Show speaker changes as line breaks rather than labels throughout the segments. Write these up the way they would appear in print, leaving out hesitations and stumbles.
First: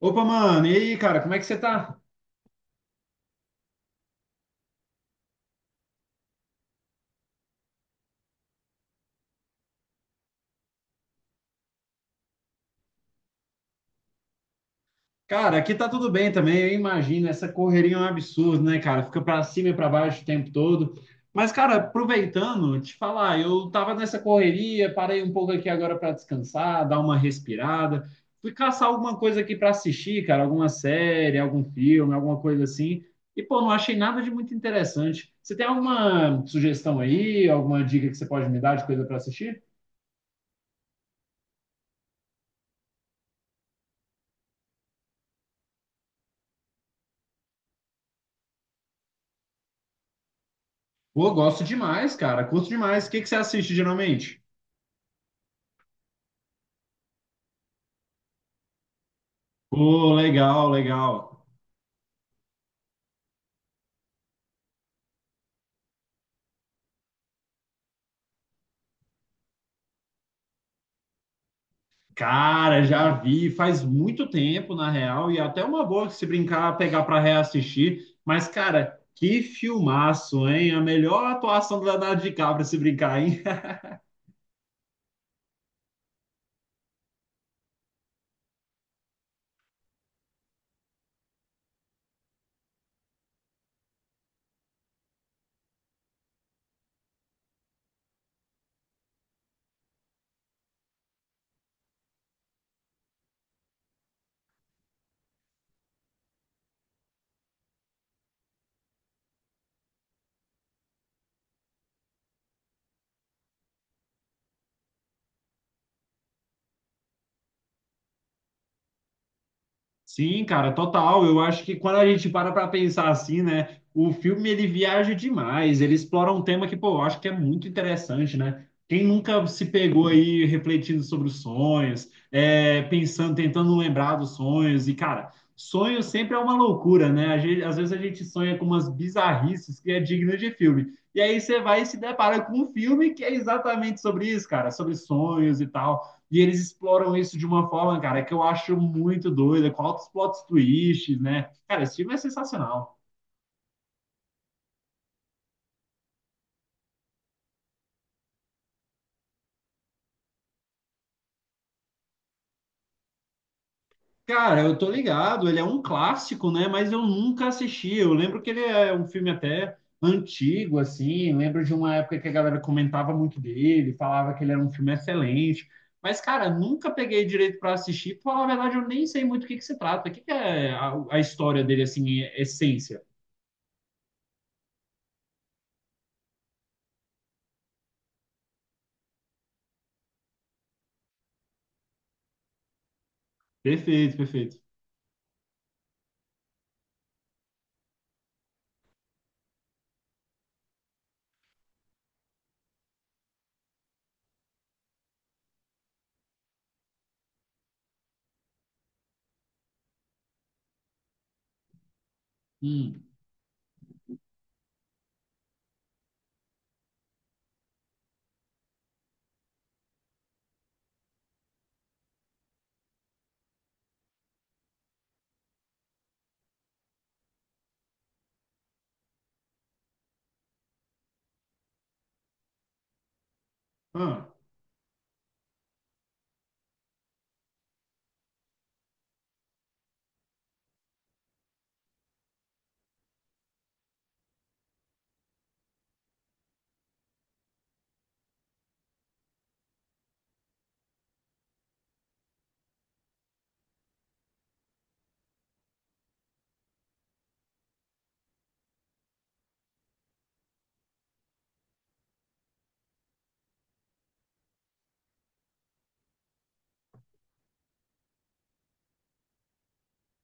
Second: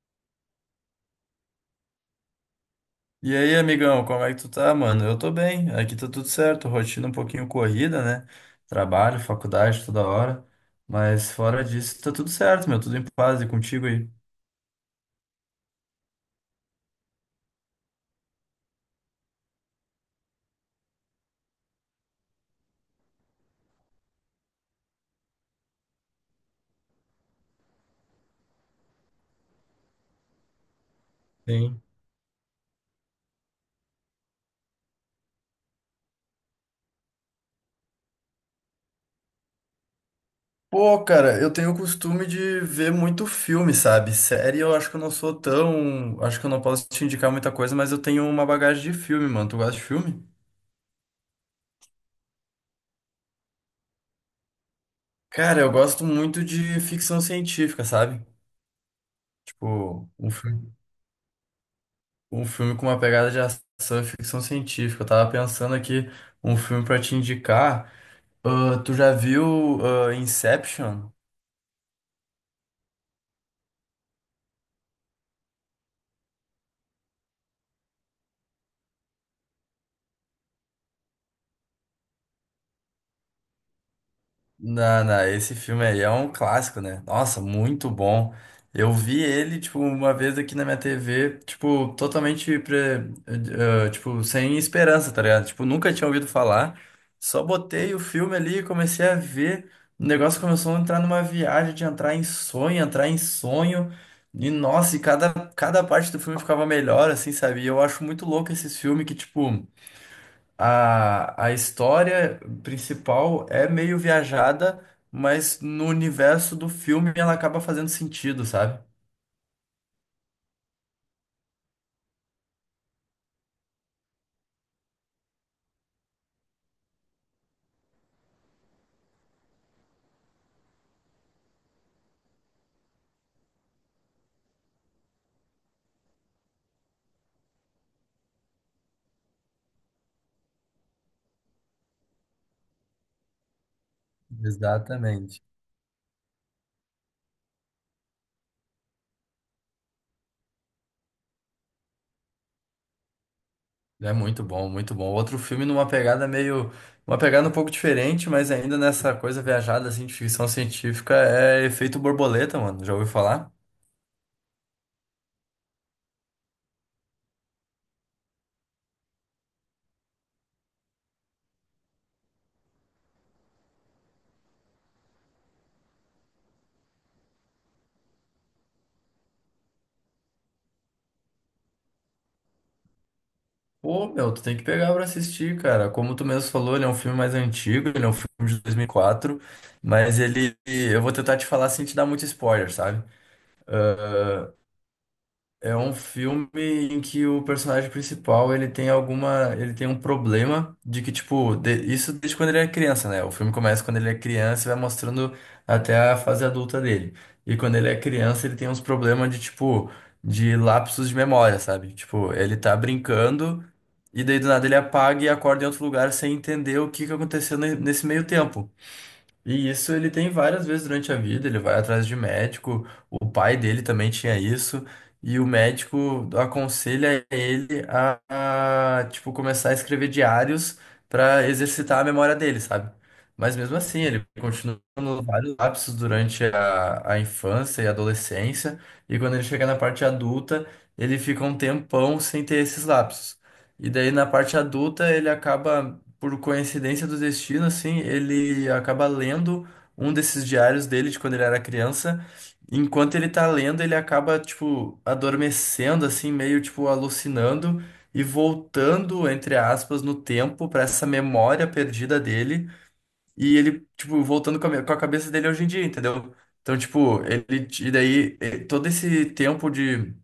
Opa, mano, e aí, cara, como é que você tá?
E aí, amigão, como é que tu tá, mano? Eu tô bem, aqui tá tudo certo, rotina um pouquinho corrida, né? Trabalho, faculdade toda hora, mas fora disso tá tudo certo, meu, tudo em paz e contigo aí.
Cara, aqui tá tudo bem também, eu imagino, essa correria é um absurdo, né, cara? Fica pra cima e pra baixo o tempo todo. Mas, cara, aproveitando, te falar, eu tava nessa correria, parei um pouco aqui agora pra descansar, dar uma respirada. Fui caçar alguma coisa aqui pra assistir, cara, alguma série, algum
Sim.
filme, alguma coisa assim. E, pô, não achei nada de muito interessante. Você tem alguma sugestão aí, alguma dica que você pode me dar de coisa pra assistir?
Pô, cara, eu tenho o costume de ver muito filme, sabe? Série eu acho que eu não sou tão. Acho que eu não posso te indicar muita coisa, mas eu tenho uma bagagem de filme, mano. Tu gosta de filme?
Pô, gosto demais, cara. Curto demais. O que que você assiste geralmente?
Cara, eu gosto muito de ficção científica, sabe? Tipo,
Pô,
um
legal,
filme.
legal.
Um filme com uma pegada de ação e ficção científica. Eu tava pensando aqui um filme pra te indicar. Ah, tu já viu Inception?
Cara, já vi faz muito tempo, na real, e é até uma boa que se brincar, pegar pra reassistir. Mas, cara, que filmaço, hein? A melhor atuação do Leonardo DiCaprio se brincar, hein?
Não, não, esse filme aí é um clássico, né? Nossa, muito bom. Eu vi ele, tipo, uma vez aqui na minha TV, tipo, totalmente, tipo, sem esperança, tá ligado? Tipo, nunca tinha ouvido falar. Só botei o filme ali e comecei a ver. O negócio começou a entrar numa viagem de entrar em sonho, entrar em sonho. E, nossa, e cada parte do filme ficava melhor, assim, sabe? E eu acho muito louco esses filmes que, tipo, a história principal é meio viajada, mas no universo do filme ela acaba fazendo sentido, sabe?
Sim, cara, total. Eu acho que quando a gente para para pensar assim, né, o filme ele viaja demais, ele explora um tema que, pô, eu acho que é muito interessante, né? Quem nunca se pegou aí refletindo sobre os sonhos, é, pensando, tentando lembrar dos sonhos, e, cara, sonho sempre é uma loucura, né? Às vezes a gente sonha com umas bizarrices que é digna de filme. E aí você vai e se depara com um filme que é exatamente sobre isso, cara, sobre
Exatamente.
sonhos e tal. E eles exploram isso de uma forma, cara, que eu acho muito doida, com altos plot twists, né? Cara, esse filme é sensacional.
É muito bom, muito bom. Outro filme numa pegada meio, uma pegada um pouco diferente, mas ainda nessa coisa viajada assim de ficção científica é Efeito Borboleta, mano. Já ouviu falar?
Cara, eu tô ligado, ele é um clássico, né? Mas eu nunca assisti. Eu lembro que ele é um filme até antigo, assim. Lembro de uma época que a galera comentava muito dele, falava que ele era um filme excelente. Mas, cara, nunca peguei direito para assistir. Pra falar a verdade, eu nem sei muito o que que se trata. O que que é a história dele, assim, em essência?
Pô, meu, tu tem que pegar pra assistir, cara. Como tu mesmo falou, ele é um filme mais antigo, ele é um filme de 2004, mas ele, eu vou tentar te falar sem te dar muito spoiler, sabe?
Perfeito, perfeito.
É um filme em que o personagem principal, ele tem alguma, ele tem um problema de que, tipo, de- isso desde quando ele é criança, né? O filme começa quando ele é criança e vai mostrando até a fase adulta dele. E quando ele é criança, ele tem uns problemas de, tipo, de lapsos de memória, sabe? Tipo, ele tá
Hum.
brincando e daí do nada ele apaga e acorda em outro lugar sem entender o que que aconteceu nesse meio tempo. E isso ele tem várias vezes durante a vida, ele vai atrás de médico, o pai dele também tinha isso, e o médico aconselha ele tipo, começar a escrever diários para exercitar a memória dele, sabe? Mas mesmo assim, ele
Ah.
continua tendo vários lapsos durante a infância e adolescência, e quando ele chega na parte adulta, ele fica um tempão sem ter esses lapsos. E daí na parte adulta ele acaba por coincidência do destino, assim, ele acaba lendo um desses diários dele de quando ele era criança. Enquanto ele tá lendo, ele acaba, tipo, adormecendo, assim, meio, tipo, alucinando e voltando, entre aspas, no tempo pra essa memória perdida dele. E ele, tipo, voltando com com a cabeça dele hoje em dia, entendeu? Então, tipo, ele, e daí, todo esse tempo de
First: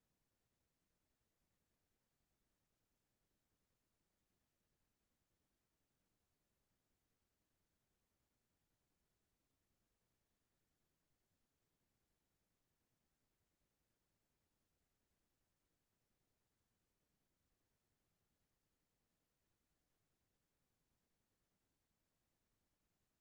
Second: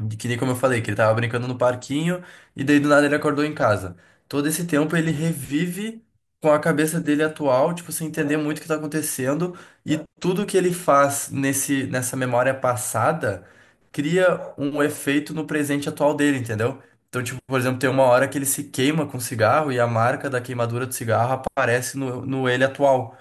de que nem como eu falei, que ele tava brincando no parquinho e daí do nada ele acordou em casa. Todo esse tempo ele revive com a cabeça dele atual, tipo, sem entender muito o que tá acontecendo, e tudo que ele faz nessa memória passada cria um efeito no presente atual dele, entendeu? Então, tipo, por exemplo, tem uma hora que ele se queima com cigarro e a marca da queimadura do cigarro aparece no ele atual.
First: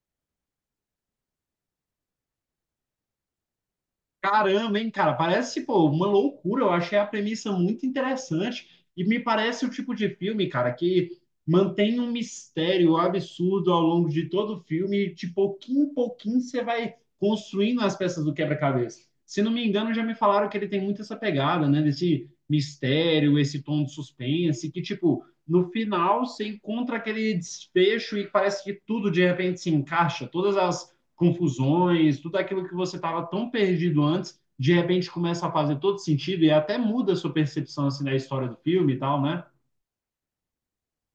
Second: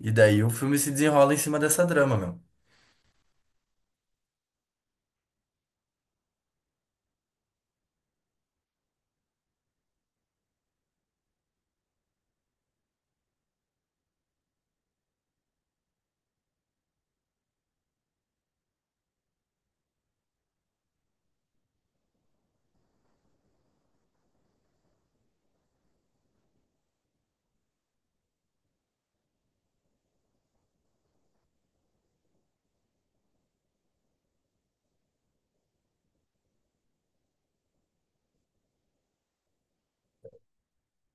E daí o filme se desenrola em cima dessa drama, meu.
Caramba, hein, cara? Parece, pô, uma loucura. Eu achei a premissa muito interessante e me parece o tipo de filme, cara, que mantém um mistério absurdo ao longo de todo o filme e de pouquinho em pouquinho você vai construindo as peças do quebra-cabeça. Se não me engano, já me falaram que ele tem muito essa pegada, né, desse mistério, esse tom de suspense, que, tipo, no final você encontra aquele desfecho e parece que tudo de repente se encaixa, todas as confusões, tudo aquilo que você estava tão perdido antes, de repente começa a fazer todo sentido e até muda a sua percepção assim da história do filme e tal, né?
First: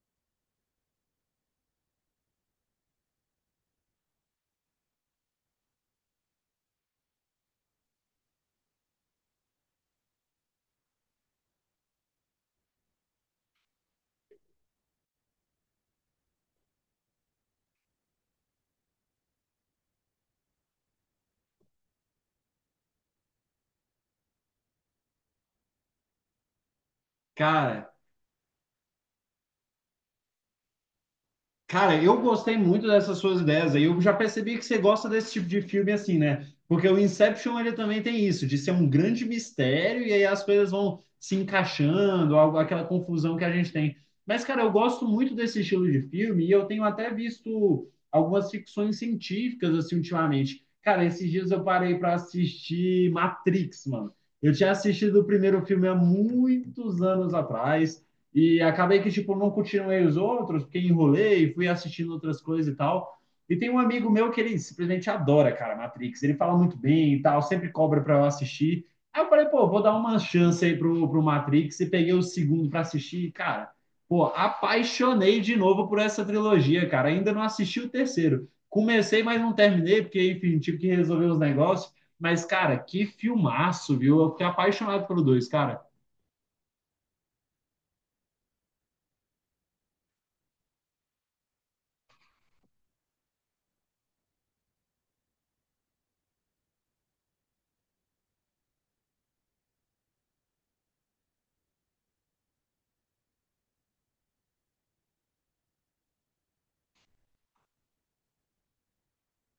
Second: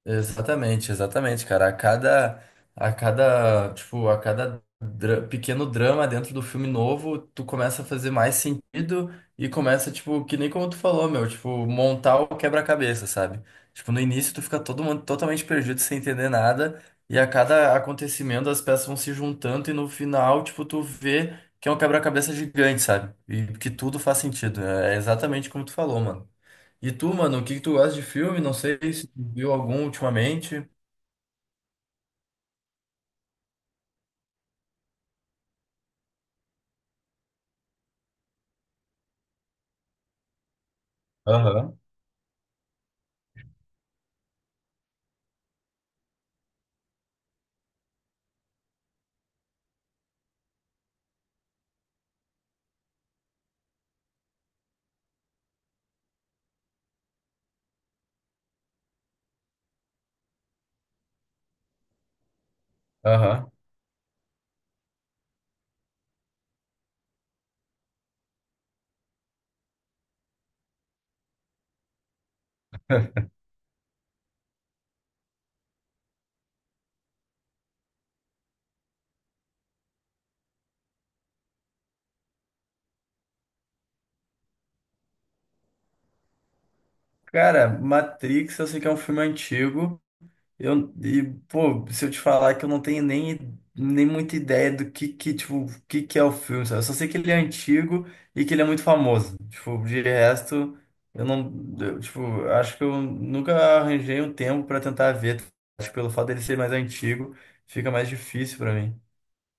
Exatamente, exatamente, cara. A cada pequeno drama dentro do filme novo, tu começa a fazer mais sentido e começa, tipo, que nem como tu falou, meu, tipo, montar o quebra-cabeça, sabe? Tipo, no início tu fica todo mundo totalmente perdido sem entender nada e a cada acontecimento as peças vão se juntando e no final, tipo, tu vê que é um quebra-cabeça gigante, sabe? E que tudo faz sentido. É exatamente como tu falou, mano. E tu, mano, o que que tu
Cara,
gosta de filme? Não sei se tu viu algum ultimamente.
Cara, eu gostei muito dessas suas ideias aí. Eu já percebi que você gosta desse tipo de filme assim, né? Porque o Inception ele também tem isso, de ser um grande mistério e aí as coisas vão se
Aham,
encaixando, aquela confusão que a gente tem. Mas, cara, eu gosto muito desse estilo de filme e eu tenho até visto algumas ficções científicas assim ultimamente. Cara, esses dias eu parei para assistir Matrix, mano. Eu tinha assistido o primeiro filme há muitos anos atrás. E acabei que, tipo, não continuei os outros, porque enrolei, fui assistindo outras coisas e tal.
aham.
E tem um amigo meu que ele simplesmente adora, cara, Matrix. Ele fala muito bem e tal, sempre cobra para eu assistir. Aí eu falei, pô, vou dar uma chance aí pro Matrix e peguei o segundo para assistir. E, cara, pô, apaixonei de novo por essa trilogia, cara. Ainda não assisti o terceiro. Comecei, mas não terminei, porque, enfim, tive que resolver os negócios. Mas, cara, que filmaço, viu? Eu fiquei apaixonado pelo dois, cara.
Cara, Matrix, eu sei que é um filme antigo. Pô, se eu te falar que eu não tenho nem muita ideia do que, tipo, o que que é o filme, sabe? Eu só sei que ele é antigo e que ele é muito famoso. Tipo, de resto, eu não, eu, tipo, acho que eu nunca arranjei um tempo pra tentar ver. Acho que pelo fato dele ser mais antigo, fica mais difícil pra mim.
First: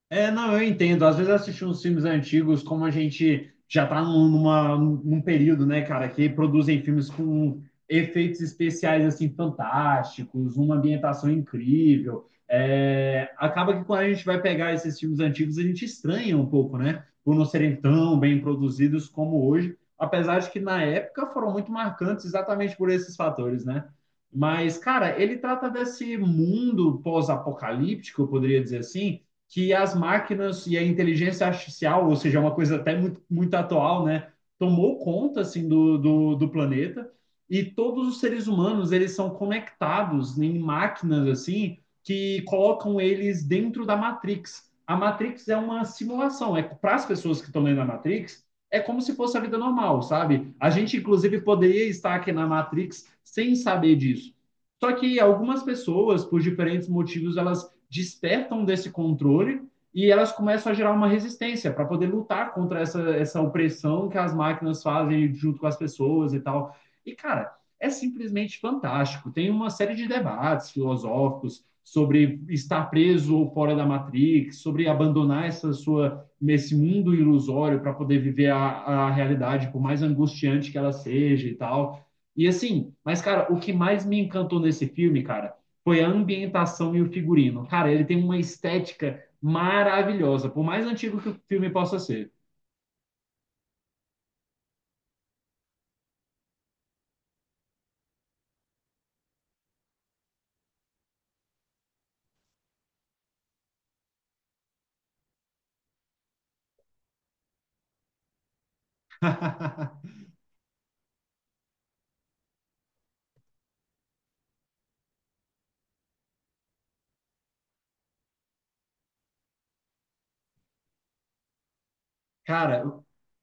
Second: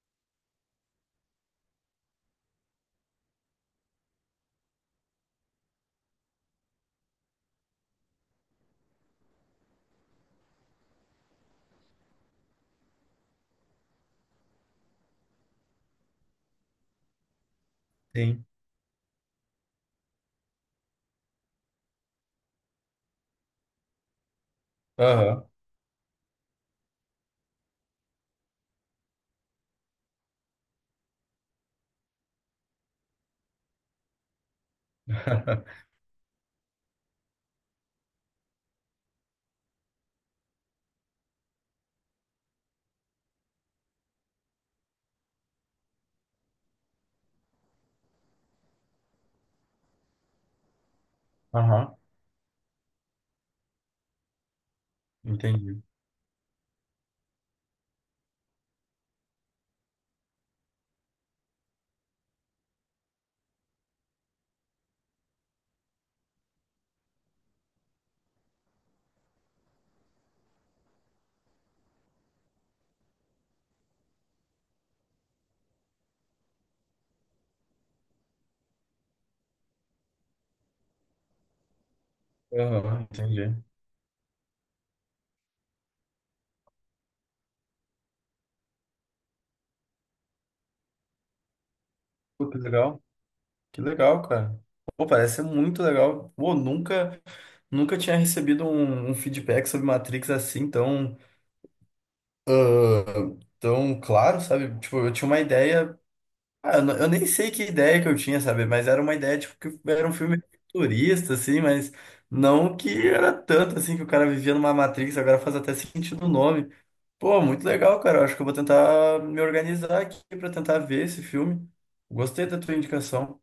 É, não, eu entendo. Às vezes assistir uns filmes antigos, como a gente já está num período, né, cara, que produzem filmes com efeitos especiais, assim, fantásticos, uma ambientação incrível. É, acaba que quando a gente vai pegar esses filmes antigos, a gente estranha um pouco, né, por não serem tão bem
Sim.
produzidos como hoje, apesar de que na época foram muito marcantes exatamente por esses fatores, né? Mas, cara, ele
Aham,
trata desse mundo pós-apocalíptico, eu poderia dizer assim, que as máquinas e a inteligência artificial, ou seja, é uma coisa até muito, muito atual, né, tomou conta assim do planeta e todos os seres humanos eles são conectados em máquinas assim que colocam eles dentro da Matrix. A Matrix é uma simulação, é para as pessoas que estão lendo a Matrix, é como se fosse a vida normal, sabe? A gente inclusive poderia
aham.
estar aqui na Matrix sem saber disso. Só que algumas
Entendi.
pessoas, por diferentes motivos, elas despertam desse controle e elas começam a gerar uma resistência para poder lutar contra essa opressão que as máquinas fazem junto com as pessoas e tal. E, cara, é simplesmente fantástico. Tem uma série de debates filosóficos sobre estar preso ou fora da Matrix, sobre abandonar essa sua esse mundo ilusório para poder viver a realidade, por mais angustiante que ela seja e tal. E assim,
Aham,
mas cara,
entendi.
o que mais me encantou nesse filme, cara, foi a ambientação e o figurino. Cara, ele tem uma estética maravilhosa, por mais antigo que o filme possa ser.
Pô, que legal. Que legal, cara. Pô, parece ser muito legal. Pô, nunca, nunca tinha recebido um feedback sobre Matrix assim tão, ah, tão claro, sabe? Tipo, eu tinha uma ideia. Eu nem sei que ideia que eu tinha, sabe? Mas era uma ideia, tipo, que era um filme futurista, assim, mas não que era tanto assim que o cara vivia numa Matrix, agora faz até sentido o nome. Pô, muito legal, cara. Eu acho que eu vou tentar me organizar aqui pra tentar ver esse filme. Gostei da tua
Cara,
indicação.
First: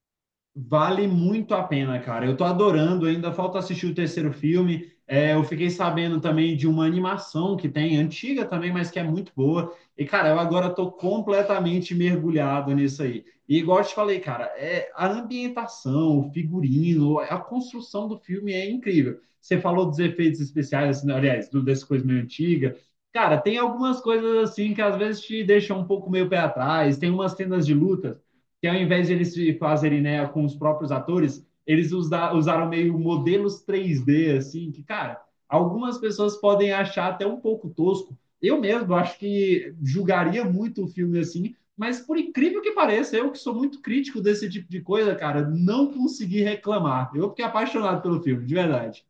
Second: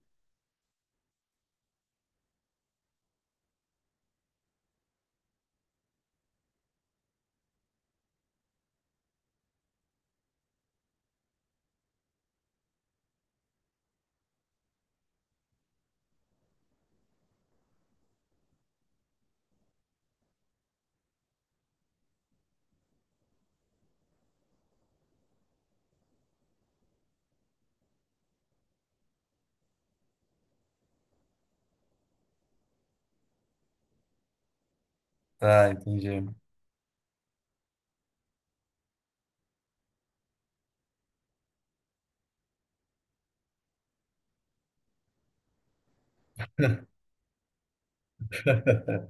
vale muito a pena, cara. Eu tô adorando, ainda falta assistir o terceiro filme. É, eu fiquei sabendo também de uma animação que tem, antiga também, mas que é muito boa. E, cara, eu agora tô completamente mergulhado nisso aí. E igual eu te falei, cara, é a ambientação, o figurino, a construção do filme é incrível. Você falou dos efeitos especiais, assim, aliás, dessa coisa meio antiga. Cara, tem algumas coisas assim que às vezes te deixam um pouco meio pé atrás, tem umas cenas de luta que ao invés de eles fazerem né, com os próprios atores, eles usaram meio modelos 3D, assim, que, cara,
Tá,
algumas
entendi.
pessoas podem achar até um pouco tosco. Eu mesmo acho que julgaria muito o filme assim, mas por incrível que pareça, eu que sou muito crítico desse tipo de coisa, cara, não consegui reclamar. Eu fiquei apaixonado pelo filme, de verdade.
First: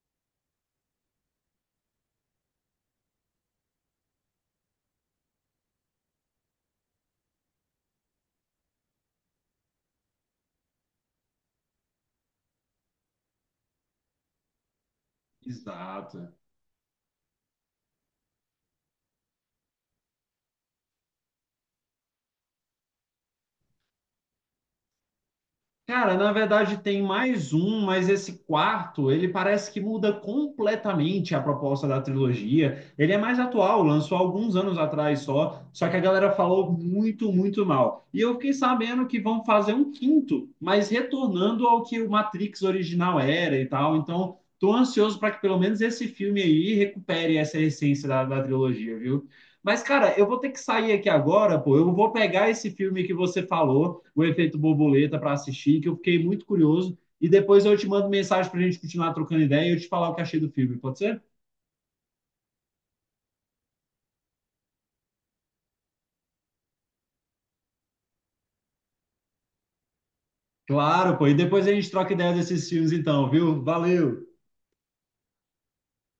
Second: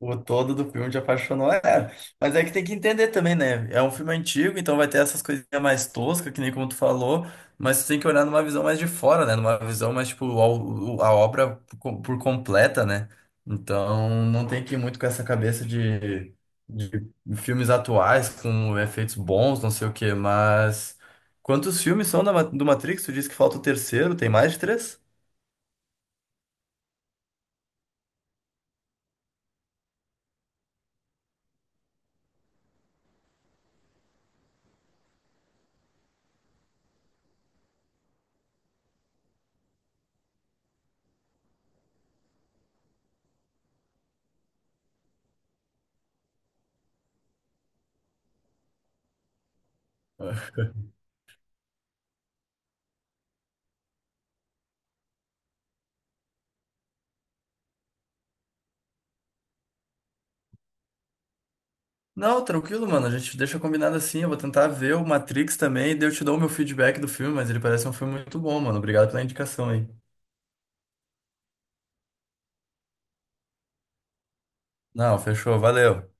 O todo do filme te apaixonou, é. Mas é que tem que entender também, né? É um filme antigo, então vai ter essas coisinhas mais toscas, que nem como tu falou, mas tu tem que olhar numa visão mais de fora, né? Numa visão mais, tipo, obra por completa, né? Então não tem que ir muito com essa cabeça
Exato.
de filmes atuais, com efeitos bons, não sei o quê, mas. Quantos filmes são da do Matrix? Tu disse que falta o terceiro, tem mais de três?
Cara, na verdade tem mais um, mas esse quarto, ele parece que muda completamente a proposta da trilogia. Ele é mais atual, lançou alguns anos atrás só, só que a galera falou muito, muito mal. E eu fiquei sabendo que vão fazer um quinto, mas retornando ao que o Matrix original era e tal. Então, tô ansioso para que pelo menos esse filme aí recupere essa essência da trilogia, viu? Mas, cara, eu vou ter que sair aqui agora, pô. Eu vou pegar esse filme que você falou o efeito borboleta para assistir, que eu fiquei muito curioso. E depois eu te mando mensagem para a gente continuar trocando ideia e eu te falar o que achei do filme, pode ser?
Não, tranquilo, mano. A gente deixa combinado assim. Eu vou tentar ver o Matrix também, daí eu te dou o meu feedback do filme, mas ele parece um filme muito bom, mano. Obrigado pela indicação aí.
Claro, pô. E depois a gente troca ideia desses filmes, então, viu? Valeu!
Não, fechou. Valeu.